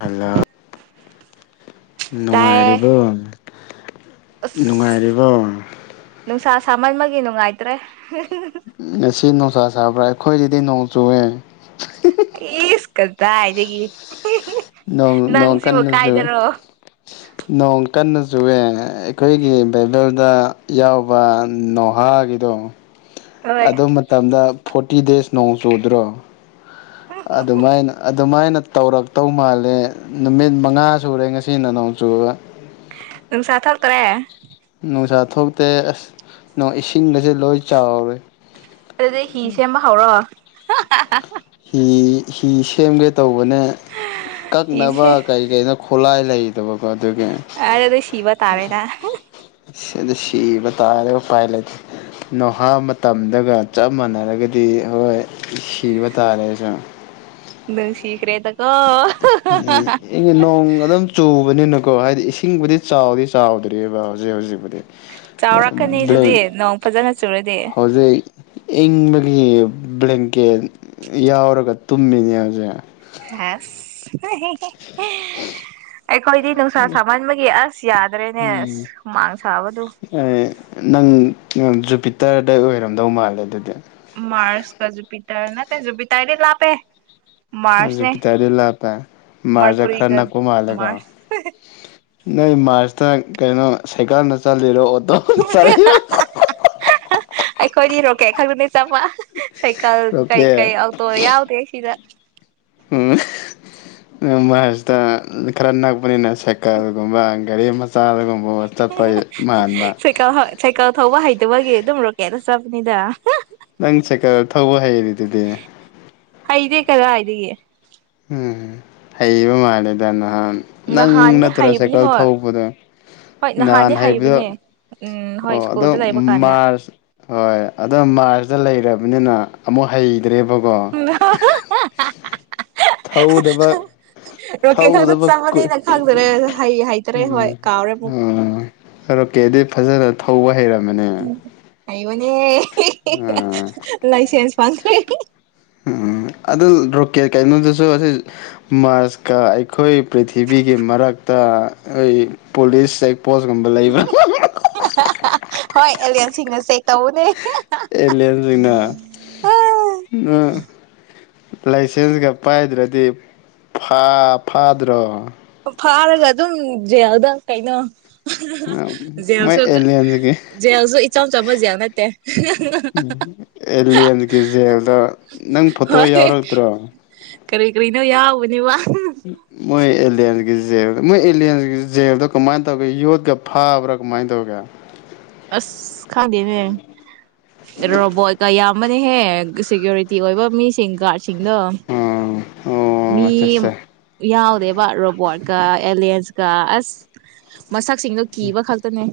hello ꯇꯥꯏꯌꯦ ꯅꯨꯡꯉꯥꯏꯔꯤꯕꯣ ꯑꯁ ꯅꯨꯡꯉꯥꯏꯔꯤꯕꯣ ꯅꯨꯡꯁꯥ ꯁꯥꯃꯟꯕꯒꯤ ꯅꯨꯡꯉꯥꯏꯇ꯭ꯔꯦ ꯁꯤ ꯅꯅꯨꯡ ꯆꯥ ꯆꯕ꯭ꯔꯥ ꯑꯩꯈꯣꯏ ꯗꯤ ꯅꯧꯖꯋꯦ ꯌꯦꯁ ꯀ ꯀꯗꯒ ꯅꯣꯡ ꯅꯣꯡ ꯀꯟꯅꯁꯨ ꯅꯣꯡ ꯀꯟꯅ ꯆꯨꯋꯦ ꯑꯩꯈꯣꯏꯒꯤ ꯕꯥꯕꯦꯜꯗ ꯌꯥꯎꯕ ꯅꯣꯍꯥꯒꯤꯗꯣ ꯍꯣꯏ ꯑꯗꯨ ꯃꯇꯝꯗ ꯐꯣꯔꯇꯤ ꯗꯦꯖ ꯅꯣꯡ ꯆꯨꯗ꯭ꯔꯣ ꯑꯗꯨꯃꯥꯏꯅ ꯑꯗꯨꯃꯥꯏꯅ ꯇꯧꯔꯛꯇꯧ ꯃꯥꯜꯂꯦ ꯅꯨꯃꯤꯠ ꯃꯉꯥ ꯁꯨꯔꯦ ꯉꯁꯤ ꯅ ꯅꯣꯡ ꯆꯨꯕ ꯅꯪ ꯁꯥꯠ ꯍꯥ ꯇꯔꯦ ꯅꯨꯡꯁꯥ ꯊꯣꯛꯇꯦ ꯑꯁ ꯏꯁꯤꯡꯒꯁꯦ ꯂꯣꯏ ꯆꯥꯎꯔꯦ ꯑꯗꯨꯗꯤ ꯍꯤ ꯁꯦꯝꯕ ꯍꯧꯥꯎꯔꯣ [inaudible] ꯍꯤ ꯁꯦꯝꯒꯦ ꯇꯧ ꯑꯩꯈꯣꯏꯅ ꯀꯛꯅꯕ ꯀꯔꯤ ꯀꯔꯤꯅꯣ ꯈꯣꯠꯂꯥꯏ ꯂꯩ ꯑꯔꯦꯗ ꯁꯤꯤꯕ ꯇꯥ ꯅ ꯁꯤꯗ ꯁꯤꯕ ꯇꯥꯔꯦ ꯎꯄꯥꯏ ꯂꯩꯇꯦ ꯅꯣꯍꯥ ꯃꯇꯝꯗꯒ ꯆꯞ ꯃꯥꯟꯅꯔꯒꯗꯤ ꯍꯣꯏ ꯁꯤꯕ ꯇꯥꯔꯦꯁꯨ ꯅ ꯁꯈꯔꯦꯗ ꯎꯝ ꯅꯣꯡ ꯑꯗꯨꯝ ꯆꯨꯕꯅꯤꯅ ꯀꯣ ꯍꯥꯏꯗꯤ ꯏꯁꯤꯡꯕꯨꯗꯤ ꯆꯥꯎꯗꯤ ꯆꯥꯎꯗ꯭ꯔꯤꯕꯑꯔꯤꯕ ꯍꯧꯖꯤꯛ ꯍꯧꯖꯤꯛꯄꯨꯗꯤ ꯭ꯂ ꯆꯥꯎꯔꯛꯀꯅꯤ ꯑꯗꯨꯗꯤ ꯅꯣꯡ ꯐꯖꯅ ꯆꯨꯔꯗꯤ ꯍꯧꯖꯤꯩ ꯏ ꯒꯤ ꯕ꯭ꯂꯦꯡꯀꯦꯠ ꯌꯥꯎꯔꯒ ꯇꯨꯝꯃꯤꯅꯦ ꯍꯧꯁꯦ ꯑꯥꯁ ꯑꯩꯈꯣꯏꯗꯤ ꯅꯨꯡꯁꯥ ꯁꯥꯃꯟꯕꯒꯤ ꯑꯁ ꯌꯥꯗ꯭ꯔꯦꯅꯦ ꯑꯁ ꯍꯨꯃꯥꯡ ꯁꯥꯕꯗꯨ ꯖꯨꯄꯤꯇꯔꯗꯩ ꯑꯣꯏꯔꯝꯗꯧ ꯃꯥꯜꯂꯦ ꯑꯗꯨꯗꯤ ꯃꯥꯔꯁ ꯀ ꯖꯨꯄꯤꯤꯇꯔ ꯅ ꯖꯨꯕꯤꯇꯔꯗꯤ ꯂꯥꯄꯦ ꯃ ꯄꯇꯥꯗꯤ ꯂꯄ ꯃꯥꯥꯖ ꯈꯔꯅꯥ ꯃꯔꯀꯨꯔꯤꯒ ꯀꯣ ꯃꯥꯂꯦꯒ ꯃꯥꯔꯁ ꯅ ꯃꯥꯔꯖꯇ ꯀꯩꯅꯣ ꯁꯥꯏꯀꯜꯗ ꯆꯠꯂꯤꯔꯣ ꯑꯣꯣ ꯁꯔꯦ ꯀꯩ ꯈꯔꯅꯦ ꯆꯞ ꯁꯥꯏꯀꯜ ꯀꯩꯀꯩ ꯑꯣꯀꯦ ꯑꯣꯇꯣ ꯌꯥꯎꯗꯦ ꯁꯤꯗ ꯎꯝ ꯃꯥꯁꯤꯗ ꯈꯔ ꯅꯛꯄꯅꯤꯅ ꯁꯀꯔꯒꯨꯝꯕ ꯔꯤꯃ ꯁꯥꯏꯀ ꯁꯥꯏꯀꯜ ꯊꯧꯕ ꯍꯩꯇꯕꯒꯤ ꯑꯗꯨꯝꯔꯣꯀꯦꯅ ꯁꯕꯅꯤꯗ ꯅꯪ ꯆꯀꯔ ꯊꯧꯕ ꯍꯩꯔꯤꯗꯨꯗꯤ ꯍꯗꯦ ꯀꯗꯥ ꯏꯒ ꯎꯝ ꯍꯩꯕ ꯃꯥꯦꯗꯅ ꯅꯪ ꯅꯍꯥꯟꯗꯤ ꯅꯠꯇ꯭ꯔꯥ ꯍꯩꯕꯅꯤ ꯁꯥꯏꯀꯜ ꯍꯣꯏ ꯊꯧꯕꯗꯣ ꯍꯣꯏ ꯅꯍꯥꯟꯗꯤ ꯅꯍꯥꯟ ꯍꯩꯕꯗꯣ ꯍꯩꯕꯅꯦ ꯎꯝ ꯍꯣꯏ ꯑꯣ ꯑꯗꯣ ꯁ꯭ꯀꯨꯜꯗ ꯂꯩꯕ ꯀꯥꯟꯗ ꯃꯥꯔꯁ ꯍꯣꯏ ꯑꯣ ꯃꯥꯔꯁ ꯐꯖ ꯂꯩꯔꯕꯅꯤꯅ ꯑꯃꯨꯛ ꯍꯩ ꯗ꯭ꯔꯦꯕꯒꯣ ꯊꯧꯗꯕ ꯔꯣꯀꯦ ꯈꯛꯇ ꯊꯧꯗꯕ ꯀꯨꯏ ꯆꯪꯉꯅꯤꯅ ꯈꯪꯖꯔꯦ ꯍꯩ ꯍꯩꯇꯔꯦ ꯍꯣꯏ ꯀꯥꯎꯔꯦ ꯑꯃꯨꯛ ꯀꯔꯣꯀꯦ ꯑꯗꯨ ꯐꯖꯅ ꯊꯧꯕ ꯍꯩꯔꯕꯝꯃꯦ ꯃꯅꯦ ꯍꯥꯏꯥꯏꯕꯅꯦ ꯂꯥꯏꯁꯦꯟꯦꯟꯁ ꯐ꯭ꯔꯦ ꯎꯝ ꯑꯗꯨ ꯔꯣꯀꯦꯠ ꯀꯩꯅꯣꯗꯨꯁꯨ ꯑꯁꯤ ꯃꯥꯔꯁꯀ ꯑꯩꯈꯣꯏ ꯄ꯭ꯔꯤꯊꯤꯕꯤꯒꯤ ꯃꯔꯛꯇ ꯑꯩ ꯄꯨꯂꯤꯁ ꯄꯣꯁꯀꯨꯝꯕ ꯂꯩꯕ꯭ꯔ ꯁꯤꯁꯤꯡꯅ ꯑꯦꯂꯅꯖꯤꯡꯅꯥ ꯂꯥꯏꯁꯦꯟꯁꯀ ꯄꯥꯏꯗ꯭ꯔꯗꯤ ꯐꯥꯗ꯭ꯔꯣ ꯐꯥꯔꯒ ꯑꯗꯨꯝ ꯌꯦꯦꯜꯗ ꯀꯩꯅꯣ ꯃꯣꯏ ꯖꯦꯜꯁꯨ ꯑꯦꯂꯤꯟꯁꯒꯤ ꯖꯦꯜꯁꯨ ꯏꯆꯝ ꯆꯝꯕ ꯖꯦꯜ ꯅꯠꯇꯦ ꯑꯦꯂꯤꯟꯁꯀꯤ ꯖꯦꯜꯗ ꯅꯪ ꯐꯣꯇꯣ ꯍꯣꯏ ꯌꯥꯎꯔꯛꯇ꯭ꯔꯣ ꯀꯔꯤ ꯀꯔꯤꯅꯣ ꯌꯥꯎꯕꯅꯦꯕ ꯃꯣꯏ ꯑꯦꯗꯤ ꯖꯦꯜꯗ ꯃꯣꯏ ꯑꯦꯂꯤꯌꯟꯁꯒꯤ ꯖꯦꯜꯗꯣ ꯀꯃꯥꯏꯅ ꯇꯧꯒꯦ ꯌꯣꯠꯀ ꯐꯥꯕ꯭ꯔꯥ ꯀꯃꯥꯏꯅ ꯇꯧꯒꯦ ꯑꯁ ꯈꯥꯗꯦꯅꯦ ꯕꯣ ꯀ ꯌꯥꯝ ꯑꯃ ꯍꯦ ꯁꯦꯀ꯭ꯌꯨꯔꯤꯇꯤ ꯑꯣꯏꯕ ꯃꯤꯁꯤꯡ ꯒꯥꯔꯗ ꯗ ꯑꯣ ꯃꯤ ꯑꯠꯆꯥ ꯑꯠꯆꯥ ꯌꯥ ꯕ ꯔꯣꯕꯣꯠ ꯀ ꯑꯦꯂꯤꯟꯁ ꯀ ꯑ ꯃꯁꯛꯁꯤꯡꯗꯨꯣ ꯀꯤꯕ ꯈꯛꯇꯅꯦ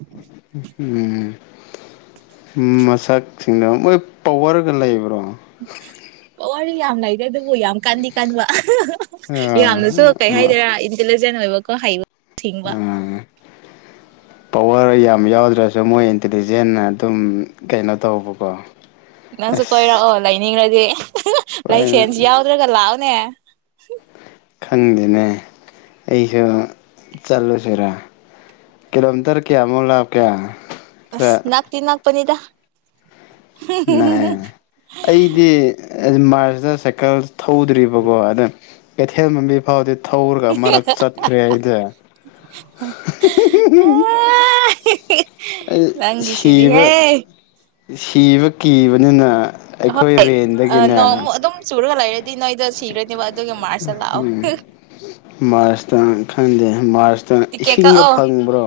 ꯎ ꯃꯁꯛꯁꯤꯡꯗ ꯃꯣꯏ ꯄꯋꯔꯒ ꯂꯩꯕ꯭ꯔꯣ ꯑꯣꯏ ꯌꯥꯝ ꯂꯩꯗ ꯑꯗꯨ ꯀꯣꯛ ꯌꯥꯝ ꯀꯟꯗꯤ ꯀꯟꯕ ꯑꯍ ꯑꯍ ꯑꯍ ꯑꯥ ꯌꯥꯝꯅꯁꯨ ꯀꯩ ꯍꯥꯏꯗꯣꯏꯔꯥ ꯏꯟꯇꯤꯂꯤ ꯖꯦꯟ ꯑꯣꯏꯕꯀꯣ ꯍꯩꯕ ꯁꯤꯡꯕ ꯑꯥ ꯄꯋꯥꯔ ꯌꯥꯝ ꯌꯥꯎꯗ꯭ꯔꯁꯨ ꯃꯣꯏ ꯏꯟꯇꯤꯂꯤꯖꯦꯟꯅ ꯑꯗꯨꯝ ꯀꯩꯅꯣ ꯇꯧꯕꯀꯣ ꯅꯪꯁꯨ ꯑꯁ ꯀꯣꯏꯔꯛꯑꯣ ꯂꯩꯅꯤꯡꯔ ꯗꯤ ꯑꯦ ꯑꯍ ꯍ ꯍꯣꯏ ꯂꯥꯏꯁꯦꯟꯁ ꯌꯥꯎꯗ꯭ꯔꯒ ꯂꯥꯛꯑꯣꯅꯦ ꯍꯨꯝ ꯈꯪꯗꯦꯅꯦ ꯑꯩꯁꯨ ꯆꯠꯂꯨꯁꯤꯔꯥ ꯀꯤꯂꯣꯃꯤꯇꯔ ꯀꯌꯥꯃꯨꯛ ꯂꯥꯞꯀꯦ ꯑꯁ ꯅꯛꯇꯤ ꯅꯛ ꯄꯅꯤꯗ ꯅꯛꯑꯦ ꯑꯩꯗꯤ ꯑ ꯃꯥꯔ ꯁꯇ ꯁꯥꯏꯀꯜ ꯊꯧꯗ꯭ꯔꯤꯕꯀꯣ ꯑꯗ ꯀꯩꯊꯦꯜ ꯃꯝꯕꯤ ꯐꯥꯎꯗꯤ ꯊꯧꯔꯒ ꯑꯃꯔꯛ ꯆꯠꯈ꯭ꯔꯦ ꯑꯩꯗꯤ ꯑ ꯍꯤ ꯍꯤ ꯍꯤ ꯍꯤ ꯑꯩ ꯁꯤꯕ ꯅꯪꯒꯤꯁꯤꯗꯤꯍꯦ ꯁꯤꯕ ꯀꯤꯕꯅꯤꯅ ꯑꯩꯈꯣꯏ ꯍꯣꯏ ꯑ ꯔꯦꯟꯗꯒꯤꯅꯦ ꯅꯣꯡꯃꯨꯛ ꯑꯗꯨꯝ ꯆꯨꯔꯒ ꯂꯩꯔꯦ ꯗꯤ ꯅꯣꯏꯗ ꯁꯤꯔ ꯎꯝ ꯃꯥꯔꯁꯇ ꯈꯪꯗꯦ ꯃꯥꯔꯁꯇ ꯇꯤꯛꯀꯦꯠ ꯏꯁꯤꯡꯒ ꯀꯛꯑꯣ ꯐꯪꯕ꯭ꯔꯣ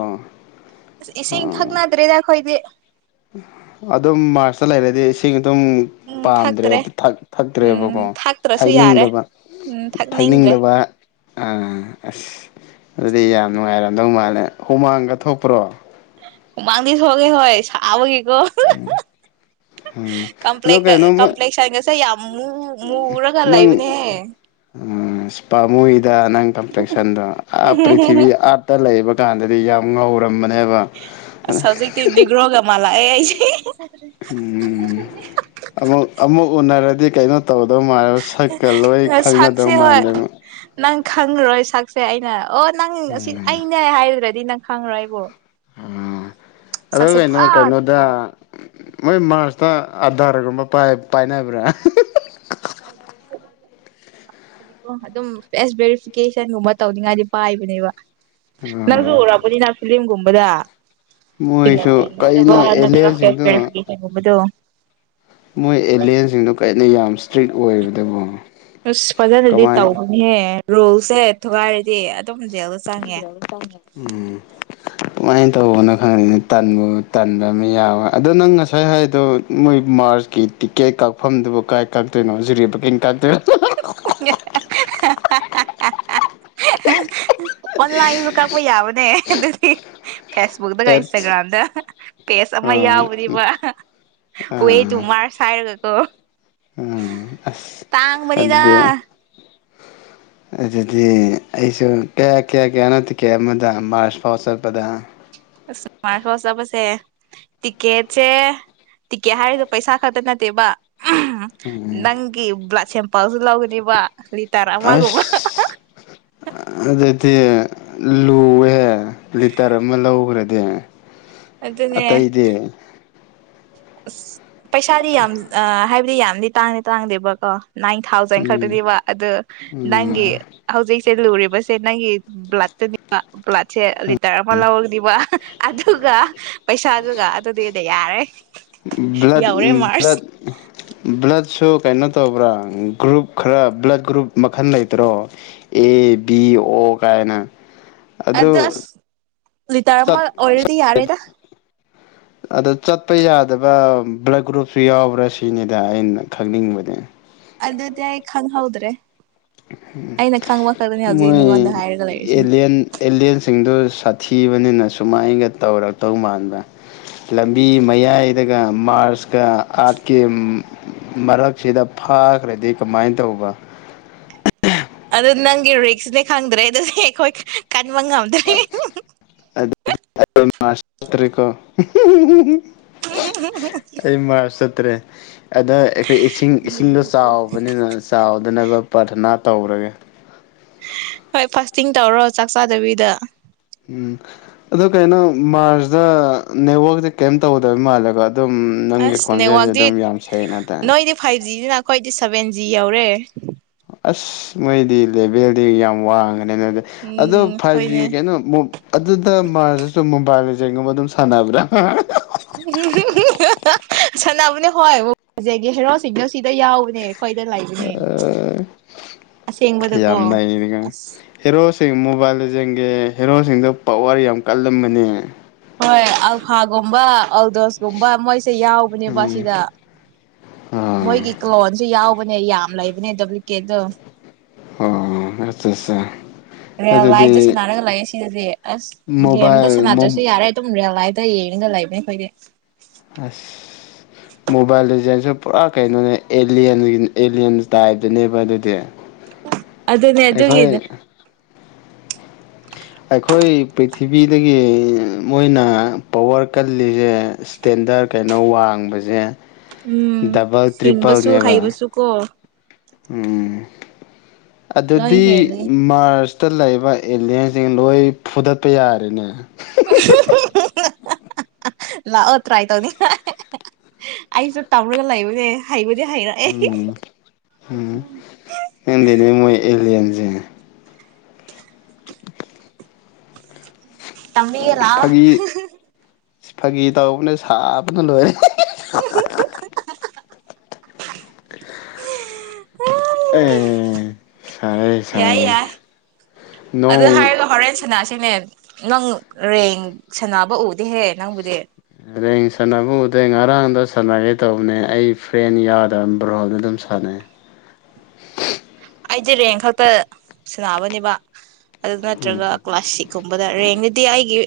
ꯏꯁꯤꯡ ꯊꯛꯅꯗ꯭ꯔꯦꯗ ꯑꯈꯣꯏꯗꯤ ꯑꯗꯨꯝ ꯃꯥꯔꯁꯇ ꯂꯩꯔꯗꯤ ꯏꯁꯤꯡ ꯑꯗꯨꯝ ꯎꯝ ꯄꯥꯝꯗ꯭ꯔꯦ ꯊꯛꯇ꯭ꯔꯦ ꯊ ꯊꯛ ꯊꯛꯇ꯭ꯔꯦꯕꯀꯣ ꯎꯝ ꯊꯥꯛꯇ꯭ꯔꯁꯨ ꯌꯥꯔꯦ ꯊꯛꯅꯤꯡꯗꯕ ꯎꯝ ꯊꯛꯅꯤꯡꯗ꯭ꯔꯦ ꯊꯛꯅꯤꯡꯗꯕ ꯑꯥ ꯑꯁ ꯑꯗꯨꯗꯤ ꯌꯥꯝ ꯅꯨꯡꯉꯥꯏꯔꯝꯗꯧ ꯃꯥꯜꯂꯦ ꯍꯨꯃꯥꯡꯒ ꯊꯣꯛꯄ꯭ꯔꯣ ꯍꯨꯃꯥꯡꯗꯤ ꯊꯣꯛꯏ ꯍꯣꯏ ꯁꯥꯕꯒꯤ ꯎꯝ ꯎꯝ ꯑꯗꯣ ꯀꯝꯄ꯭ꯂꯦꯛ ꯀꯩꯅꯣꯃ ꯀꯝꯄ꯭ꯂꯦꯛꯁꯟꯒꯁꯦ ꯌꯥꯝ ꯃꯨ ꯃꯨꯔꯒ ꯅꯪ ꯂꯩꯕꯅꯦꯍꯦ ꯑꯑ ꯑꯁ ꯄꯥꯃꯨꯏꯗ ꯅꯪ ꯀꯝꯄ꯭ꯂꯦꯛꯁꯟꯗꯣ ꯑꯥ ꯄ꯭ꯔꯤꯊꯤꯕꯤ ꯑꯥꯔꯠꯇ ꯂꯩꯕ ꯀꯥꯟꯗꯗꯤ ꯌꯥꯝ ꯉꯧꯔ ꯑꯁ ꯍꯧꯖꯤꯛꯇꯤ ꯅꯦꯒ꯭ꯔꯣꯒ ꯃꯥꯜ ꯕ꯭ꯂ ꯑꯩ ꯑꯩ ꯁꯦ ꯍꯤ ꯍꯤ ꯎꯝ ꯑꯃꯨꯛ ꯑꯃꯨꯛ ꯎꯅꯔ ꯗꯨꯗꯤ ꯀꯩꯩꯅꯣ ꯇꯧꯗꯧ ꯃꯥꯜꯂꯕ ꯁꯛꯀ ꯂꯣꯏ ꯈꯪꯅꯗꯧ ꯃꯥꯟꯗꯕ ꯈꯪꯉꯔꯣꯏ ꯁꯛꯁꯦ ꯑꯩꯅ ꯑꯣ ꯅꯪ ꯁꯤ ꯑꯅꯦ ꯍꯥꯏꯗ꯭ꯔꯦ ꯑꯗꯨꯗꯤ ꯅꯪ ꯈꯪꯉ꯭ꯔꯣ ꯑꯩꯕꯨꯣ ꯑ ꯑ ꯀꯩꯅꯣ ꯄꯨꯔꯥ ꯀꯩꯅꯣꯗ ꯇꯣꯉꯥꯜꯂꯦꯕ ꯃꯣꯏ ꯃꯥꯔꯁꯇ ꯑꯙꯔꯒꯨꯝꯕ ꯄꯥꯏꯅꯕ꯭ꯔꯥ ꯣ ꯑꯗꯨꯝꯁ ꯚꯦꯔꯤꯐꯤꯀꯦꯁꯟꯒꯨꯝꯕ ꯇꯧꯅꯤꯡꯉꯥꯏꯗꯤ ꯄꯥꯏꯕꯅꯦꯕ ꯅꯪꯖꯔꯕꯅꯤ ꯅꯁꯤꯂꯝꯝꯒꯨꯝ ꯃꯗꯥ ꯃꯣꯏꯁꯨ ꯀꯩꯅꯣ ꯑꯦꯂꯤꯌꯟꯁꯤꯡꯗꯣ ꯁꯤꯁꯤꯡꯄꯦ ꯃꯣꯏ ꯑꯦꯂꯤꯟꯁꯤꯡꯗꯣ ꯀꯅ ꯌꯥꯝ ꯏꯁꯇ꯭ꯔꯤꯛ ꯑꯣꯏꯕꯇꯕꯨ ꯑꯁ ꯄꯖꯔꯗꯤ ꯇꯥꯎꯅꯦꯦ ꯔꯣꯜꯁꯦ ꯊꯨꯒꯥꯏꯔꯗꯤ ꯑꯗꯨꯝ ꯖꯦꯜꯗ ꯆꯪꯉꯦ ꯝ ꯀꯃꯥꯏꯅ ꯇꯧꯕꯅꯣ ꯈꯪꯉꯅꯤꯅꯦ ꯇꯟꯕꯨ ꯇꯟꯕ ꯑꯃ ꯌꯥꯎꯋꯦ ꯑꯗꯣ ꯅꯪ ꯉꯁꯥꯏ ꯍꯥꯏꯗꯣ ꯃꯣꯏ ꯃꯥꯔꯁꯀꯤ ꯇꯤꯛꯀꯦꯠ ꯀꯛꯐꯝꯗꯨꯕꯨ ꯀꯥꯏ ꯀꯛꯇꯣꯏꯅꯣ ꯍꯧꯖꯤꯔꯤ ꯀꯩ ꯀꯛꯇꯣꯏ [inaudible] ꯑꯣꯟꯂꯥꯏꯟꯁꯨ ꯀꯛꯄ ꯌꯥꯕꯅꯦ ꯑꯗꯨꯗꯤ ꯐꯦꯁꯕꯨꯛꯇꯒ ꯑꯦꯞꯁ ꯏꯟꯁꯇꯥꯒ꯭ꯔꯥꯝꯗ ꯄꯦꯖ ꯑꯃ ꯑꯥ ꯌꯥꯎꯕꯅꯦꯕ ꯋꯦ ꯇꯨ ꯃꯥꯔꯁ ꯍꯥꯏꯔꯒ ꯑ ꯑ ꯑꯁ ꯑꯗꯨꯗꯤ ꯑꯗꯨꯗꯤ ꯑꯩꯁꯨ ꯀꯌꯥ ꯀꯌꯥ ꯀꯌꯥꯅꯣ ꯇꯤꯀꯦꯠ ꯑꯃꯗ ꯃꯥꯔꯁ ꯐꯥꯎ ꯆꯠꯄꯗ ꯑꯁꯃꯥꯏꯅꯆꯕꯁꯦ ꯇꯤꯛꯀꯦꯠꯁꯦ ꯇꯤꯛꯀꯦꯠ ꯍꯥꯏꯔꯤꯗꯣ ꯄꯩꯁꯥ ꯈꯛꯇ ꯅꯠꯇꯦꯕ ꯅꯪꯒꯤꯕ꯭ꯂꯥꯛ ꯁꯦꯝꯦꯝ ꯄꯥꯎꯁꯨ ꯂꯥꯎꯒꯗꯔꯤꯕ ꯑꯁ ꯑꯗ ꯗꯤ ꯂꯨꯍꯦ ꯂꯤꯇꯔ ꯑꯃ ꯂꯧꯈ꯭ꯔꯗꯤ ꯑꯗꯨꯅꯦ ꯑꯇꯩꯗꯤ ꯑꯁ ꯄꯩꯁꯥꯗꯤ ꯌꯥꯝ ꯍꯥꯏꯕꯗꯤ ꯌꯥꯝꯗꯤ ꯇꯥꯡꯗꯤ ꯇꯥꯡꯗꯦꯕꯀꯣ ꯅꯥꯏꯟ ꯊꯥꯎꯖꯟ ꯎꯝ ꯈꯛꯇꯅꯦꯕ ꯑꯗꯨ ꯎꯝ ꯅꯪꯒꯤ ꯍꯧꯖꯤꯛ ꯁꯦ ꯂꯨꯔꯤꯕꯁꯦ ꯅꯪꯒꯤ ꯕ꯭ꯂꯠꯇꯨꯅꯤꯕ ꯕ꯭ꯂꯗꯁꯦ ꯂꯤꯇꯔ ꯑꯃ ꯂꯧꯔꯅꯤꯕ ꯑꯗꯨꯒ ꯄꯩꯁꯥꯗꯨꯒ ꯑꯗꯨꯗꯤꯗ ꯌꯥꯔꯦ ꯭ꯂ꯭ꯂ ꯌꯧꯔꯦ ꯃꯥꯔꯁ ꯕ꯭ꯂꯠ ꯁꯣ ꯀꯩꯅꯣ ꯇꯧꯕ꯭ꯔꯥ ꯒ꯭ꯔꯨꯞ ꯈꯔ ꯕ꯭ꯂꯠ ꯒ꯭ꯔꯨꯞ ꯃꯈꯜ ꯂꯩꯇ꯭ꯔꯣ ꯑꯦ ꯕꯤ ꯑꯣ ꯀꯥꯏꯅ ꯑꯗꯨ ꯑꯦꯗ꯭ꯔꯥꯁ ꯂꯤꯇꯥꯔ ꯑꯃ ꯑꯣꯏꯔꯗꯤ ꯌꯥꯔꯦꯗ ꯑꯗ ꯆꯠꯄ ꯌꯥꯗꯕ ꯕ꯭ꯂꯗ ꯒ꯭ꯔꯨꯞꯁꯨ ꯌꯥꯎꯕ꯭ꯔꯥ ꯁꯤꯅꯤꯗ ꯑꯩꯅ ꯈꯪꯅꯤꯡꯕꯅꯦ ꯑꯗꯗꯤ ꯌꯥꯏꯛ ꯍꯪ ꯍꯥꯎꯗ꯭ꯔꯦ ꯃꯣꯏ ꯅꯉꯣꯟꯗ ꯍꯥꯏꯔꯒ ꯂꯩꯔꯤꯁꯦ ꯑꯦꯟ ꯑꯦꯂꯤꯂꯤꯌꯥꯟꯁꯤꯡꯗꯨ ꯁꯥꯊꯤꯕꯅꯤꯅ ꯁꯨꯃꯥꯏꯅꯒ ꯇꯧꯔꯛꯇꯧ ꯃꯥꯟꯕ ꯂꯝꯕꯤ ꯃꯌꯥꯏꯗꯒ ꯃꯥꯔꯁ ꯑꯥꯔꯠꯀꯤ ꯃꯔꯛꯁꯤꯗ ꯐꯥꯈ꯭ꯔꯗꯤ ꯀꯃꯥꯏꯅ ꯇꯧꯕ ꯑꯗꯨ ꯅꯪꯒꯤ ꯔꯤꯛꯁꯅꯦ ꯈꯪꯗ꯭ꯔꯦ ꯑꯗꯨ ꯑꯩꯈꯣꯏ ꯃ ꯉꯝꯗ ꯃꯥꯁꯇꯔꯤꯀꯣ ꯑꯩ ꯃꯔꯔꯁꯇ꯭ꯔꯦ ꯑꯗ ꯑꯩꯈꯣꯏ ꯏꯁꯤꯡ ꯏꯁꯤꯡꯗꯣ ꯆꯥꯎꯕꯅꯤꯅ ꯆꯥꯎꯗꯅꯕ ꯄꯔꯊꯅꯥ ꯇꯧꯔꯒꯦ ꯍꯣꯏ ꯐꯥꯁꯇꯤꯡ ꯇꯧꯔꯣ ꯆꯥꯛ ꯆꯥꯗꯕꯤꯗ ꯎꯝ ꯑꯗ ꯀꯩꯅꯣ ꯃꯥꯔꯁꯇ ꯅꯦꯠꯋꯥꯛꯁꯦ ꯀꯩꯝ ꯇꯧꯒꯗꯕ ꯃꯥꯜꯂꯦꯀꯣ ꯑꯗꯨꯝ ꯅꯪꯒꯤ ꯑꯁ ꯈꯣꯟꯖꯦꯜꯁꯦ ꯅꯦꯠꯋꯥꯛꯇꯤ ꯑꯗꯨꯝ ꯌꯥꯝ ꯁꯦꯡꯅ ꯇꯦ ꯅꯣꯏꯗꯤ ꯐꯥꯏꯚ ꯖꯤꯅꯤꯅ ꯑꯩꯈꯣꯏꯗꯤ ꯁꯚꯦꯟ ꯖꯤ ꯌꯧꯔꯦ ꯑꯁ ꯃꯣꯏꯗꯤ ꯂꯦꯚꯦꯜꯗꯤ ꯌꯥꯝ ꯋꯥꯡꯉꯦ ꯎꯝ ꯐꯥꯏꯚ ꯍꯣꯏꯅꯦ ꯀꯩꯅꯣ ꯑꯗꯨꯗ ꯃꯣꯕꯥ ꯖꯩꯒꯨꯝꯕ ꯑꯗꯨꯝ ꯁꯥꯟꯅꯕ꯭ꯔꯥ ꯑ ꯁꯥꯟꯅꯕꯅꯦ ꯍꯣꯏꯕ ꯐꯖꯒꯦ ꯍꯦꯔꯣꯁꯤꯡꯗꯣ ꯁꯤꯗ ꯌꯥꯎꯕꯅꯦ ꯑꯩꯈꯣꯏꯗ ꯂꯩꯕꯅꯦ ꯑ ꯑꯁꯦꯡꯕꯗꯀꯣ ꯌꯥꯝꯅꯒ ꯑꯁ ꯍꯔꯣꯁ ꯃꯣꯕꯥꯏꯜ ꯌꯦꯡꯒꯤꯦ ꯍꯦꯔꯣꯁꯤꯡꯗ ꯄ ꯋꯥꯔꯤ ꯌꯥꯝ ꯀꯜꯂꯝꯕꯅꯦ ꯍꯣꯏ ꯑꯜꯐꯥꯒꯨꯝꯕ ꯑꯜꯗꯣꯁꯀꯨꯝꯕ ꯃꯣꯏꯁꯦ ꯌꯥꯎꯕꯅꯦꯕ ꯎꯝ ꯁꯤꯗ ꯑꯥ ꯃꯣꯏꯒꯤ ꯀ꯭ꯂꯂꯣꯟꯁꯨ ꯌꯥꯎꯕ ꯍꯅꯦ ꯌꯥꯝ ꯂꯩꯕꯅꯦ ꯗꯕ꯭ꯂꯤꯎ ꯀꯦꯗ ꯑꯣ ꯑꯠꯆꯥ ꯑꯠꯆꯥ ꯔꯤꯌꯦꯜ ꯂꯥꯏꯐꯇ ꯑꯗꯨꯗꯤ ꯁꯥꯟꯅꯔꯒ ꯂꯥꯛꯑꯦ ꯁꯤꯗꯗꯤ ꯑꯁ ꯒꯦꯝꯗ ꯃꯣꯕꯥꯏꯜ ꯁꯥꯟꯅꯗ꯭ꯔꯁꯨ ꯌꯥꯔꯦ ꯑꯗꯨꯝ ꯔꯤꯌꯦꯜ ꯂꯥꯏꯐ ꯏꯇ ꯌꯦꯡꯅꯤꯡꯒ ꯂꯩꯕꯅꯦ ꯑꯩ ꯐꯣꯏꯔꯦ ꯑꯁ ꯃꯣꯕꯥꯏꯜ ꯗꯤꯖꯥꯏꯟꯁꯨ ꯄꯨꯔꯥ ꯀꯩꯅꯣꯅꯦ ꯑꯦꯌꯟꯒꯤ ꯑꯦꯂꯤꯌꯟ ꯇꯥꯏꯞꯇꯅꯦꯕ ꯑꯗꯨꯗꯤ ꯑꯗꯨꯅꯦ ꯑꯩꯈꯣꯏ ꯑꯗꯨꯒꯤꯅꯦ ꯑꯩꯈꯣꯏ ꯄ꯭ꯔꯤꯊꯤꯕꯤꯗꯒꯤ ꯃꯣꯏꯅ ꯄꯋꯥꯔ ꯀꯜꯂꯤꯁꯦ ꯏꯁꯇꯦꯟꯗꯔꯠ ꯀꯩꯅꯣ ꯋꯥꯡꯕꯁꯦ ꯎꯝ ꯗꯕꯜ ꯍꯤꯡꯕꯁꯨ ꯇ꯭ꯔꯤꯄꯜꯅꯦꯕ ꯍꯩꯕꯁꯨ ꯀꯣ ꯎꯝ ꯂꯣꯏ ꯑꯗꯨꯗꯤ ꯍꯦꯜꯂꯤ ꯃꯥꯔꯆ ꯈꯨꯠꯇ ꯂꯩꯕ ꯑꯦꯂꯤꯟꯁꯤꯡ ꯂꯣꯏ ꯐꯨꯗꯠꯄ ꯌꯥꯔꯦꯅꯦ ꯂꯥꯛꯑꯣ ꯇ꯭ꯔꯥꯏ ꯇꯧꯅꯤ ꯑꯩꯁꯨ ꯇꯧꯔꯒ ꯂꯩꯕꯅꯦ ꯍꯩꯕꯨꯗꯤ ꯍꯩꯔꯛꯑꯦ ꯎꯝꯗꯤꯅꯦ ꯃꯣꯏ ꯑꯦꯂꯤꯟ ꯑꯗꯨ [unintelligible] ꯇꯝꯕꯤꯒꯦ ꯂꯥ ꯆꯐꯒꯤ ꯒꯤ ꯇꯥꯎ ꯃꯅꯦ ꯆꯕꯅ ꯂꯣꯏ [unintelligible] ꯑꯦ ꯁꯔꯦ ꯌꯥꯏ ꯁꯔꯦ ꯌꯥꯏ ꯅꯣꯡ ꯁꯅꯥꯁꯦꯅꯦ ꯅꯪ ꯔꯦꯡ ꯁꯅꯕ ꯎꯗꯍꯦ ꯅꯪꯕꯨꯗꯤ ꯍꯌꯦꯡ ꯁꯥꯟꯅꯕ ꯎꯗ ꯉꯔꯥꯡꯗ ꯁꯥꯟꯅꯒꯦ ꯇꯧꯕꯅꯦ ꯑꯩ ꯐ꯭ꯔꯦꯟ ꯌꯥꯗꯕ ꯕ꯭ꯔꯍꯣꯗ ꯑꯗꯨꯝ ꯁꯥꯟꯅꯩ ꯑꯩꯗꯤ ꯔꯦꯡ ꯈꯛꯇ ꯁꯤꯟꯅꯕꯅꯦꯕ ꯑꯗꯨ ꯅꯠꯇ꯭ꯔꯒ ꯀ꯭ꯂꯥꯁ ꯁꯤꯛꯁꯀꯨꯝꯕꯗ ꯔꯦꯡ ꯗꯤ ꯑꯩꯒꯤ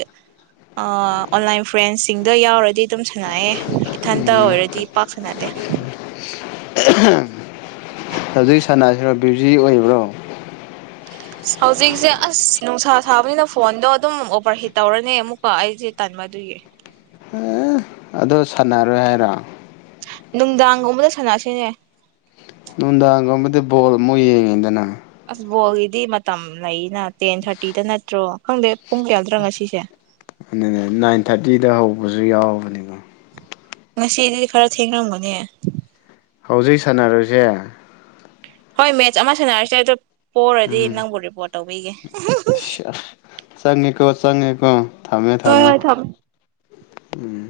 ꯑꯣꯟꯂꯥꯏꯟ ꯐ꯭ꯔꯦꯟꯁꯤꯡꯗ ꯌꯥꯎꯔꯗꯤ ꯑꯗꯨꯝ ꯁꯥꯟꯅꯑꯦ ꯏꯊꯟꯇ ꯑꯣꯏꯔꯗꯤ ꯄꯥꯛ ꯁꯅꯗꯦ ꯍꯧꯖꯤꯛ ꯁꯥꯟꯅꯁꯤꯔꯣ ꯕ꯭ꯌꯨꯖꯤ ꯑꯣꯏꯕ꯭ꯔꯣ ꯍꯧꯖꯤꯛꯁꯦ ꯑꯁ ꯅꯨꯡꯁꯥ ꯁꯥꯕꯅꯤꯅ ꯐꯣꯟꯗꯣ ꯑꯗꯨꯝ ꯑꯣꯕꯔꯍꯤꯠ ꯇꯧꯔꯅꯤ ꯑꯃꯨꯛꯀ ꯑꯩꯁꯦ ꯇꯟꯕꯗꯨꯒꯤ ꯑꯦ ꯑꯗꯨ ꯁꯥꯟꯅꯔꯣꯏ ꯍꯥꯏꯔꯣ ꯅꯨꯡꯗꯥꯡꯒꯨꯝꯕꯗ ꯁꯥꯟꯅꯁꯤꯅꯦ ꯅꯨꯡꯗꯥꯡꯒꯨꯝꯕꯗꯤ ꯕꯣꯜ ꯑꯃꯨꯛ ꯌꯦꯡꯉꯤꯗꯅ ꯍꯣꯗꯤ ꯃ ꯂꯩꯅ ꯇꯦꯟ ꯊꯥꯔꯇꯤꯗ ꯅꯠꯇ꯭ꯔꯣ ꯈꯪꯗꯦ ꯄꯨꯡ ꯌꯥꯗ꯭ꯔꯥ ꯉꯁꯤꯁꯦ ꯑꯗꯨ ꯅꯥꯏꯟ ꯊꯥꯔꯇꯤꯗ ꯍꯧꯕꯁꯨ ꯌꯥꯎꯕꯅꯤꯀꯣ ꯉꯁꯤꯗꯤꯗꯤ ꯈꯔ ꯊꯦꯡꯔꯝꯒꯅꯦ ꯍꯧꯖꯤꯛ ꯁꯥꯟꯅꯔꯁꯦ ꯍꯣꯏ ꯃꯦꯠꯆ ꯑꯃ ꯁꯥꯟꯅꯔꯁꯦ ꯑꯗꯣ ꯄꯔꯗꯤ ꯏꯟꯅꯪꯕꯨꯣꯔꯤꯕꯣꯦ ꯇꯧꯕꯤꯒꯦ ꯑ ꯆꯉꯀꯣ ꯆꯉꯅꯤꯀꯣ ꯊꯝꯃꯦ ꯍꯣꯏ ꯊꯝꯃꯦ ꯍꯣꯏ ꯎꯝ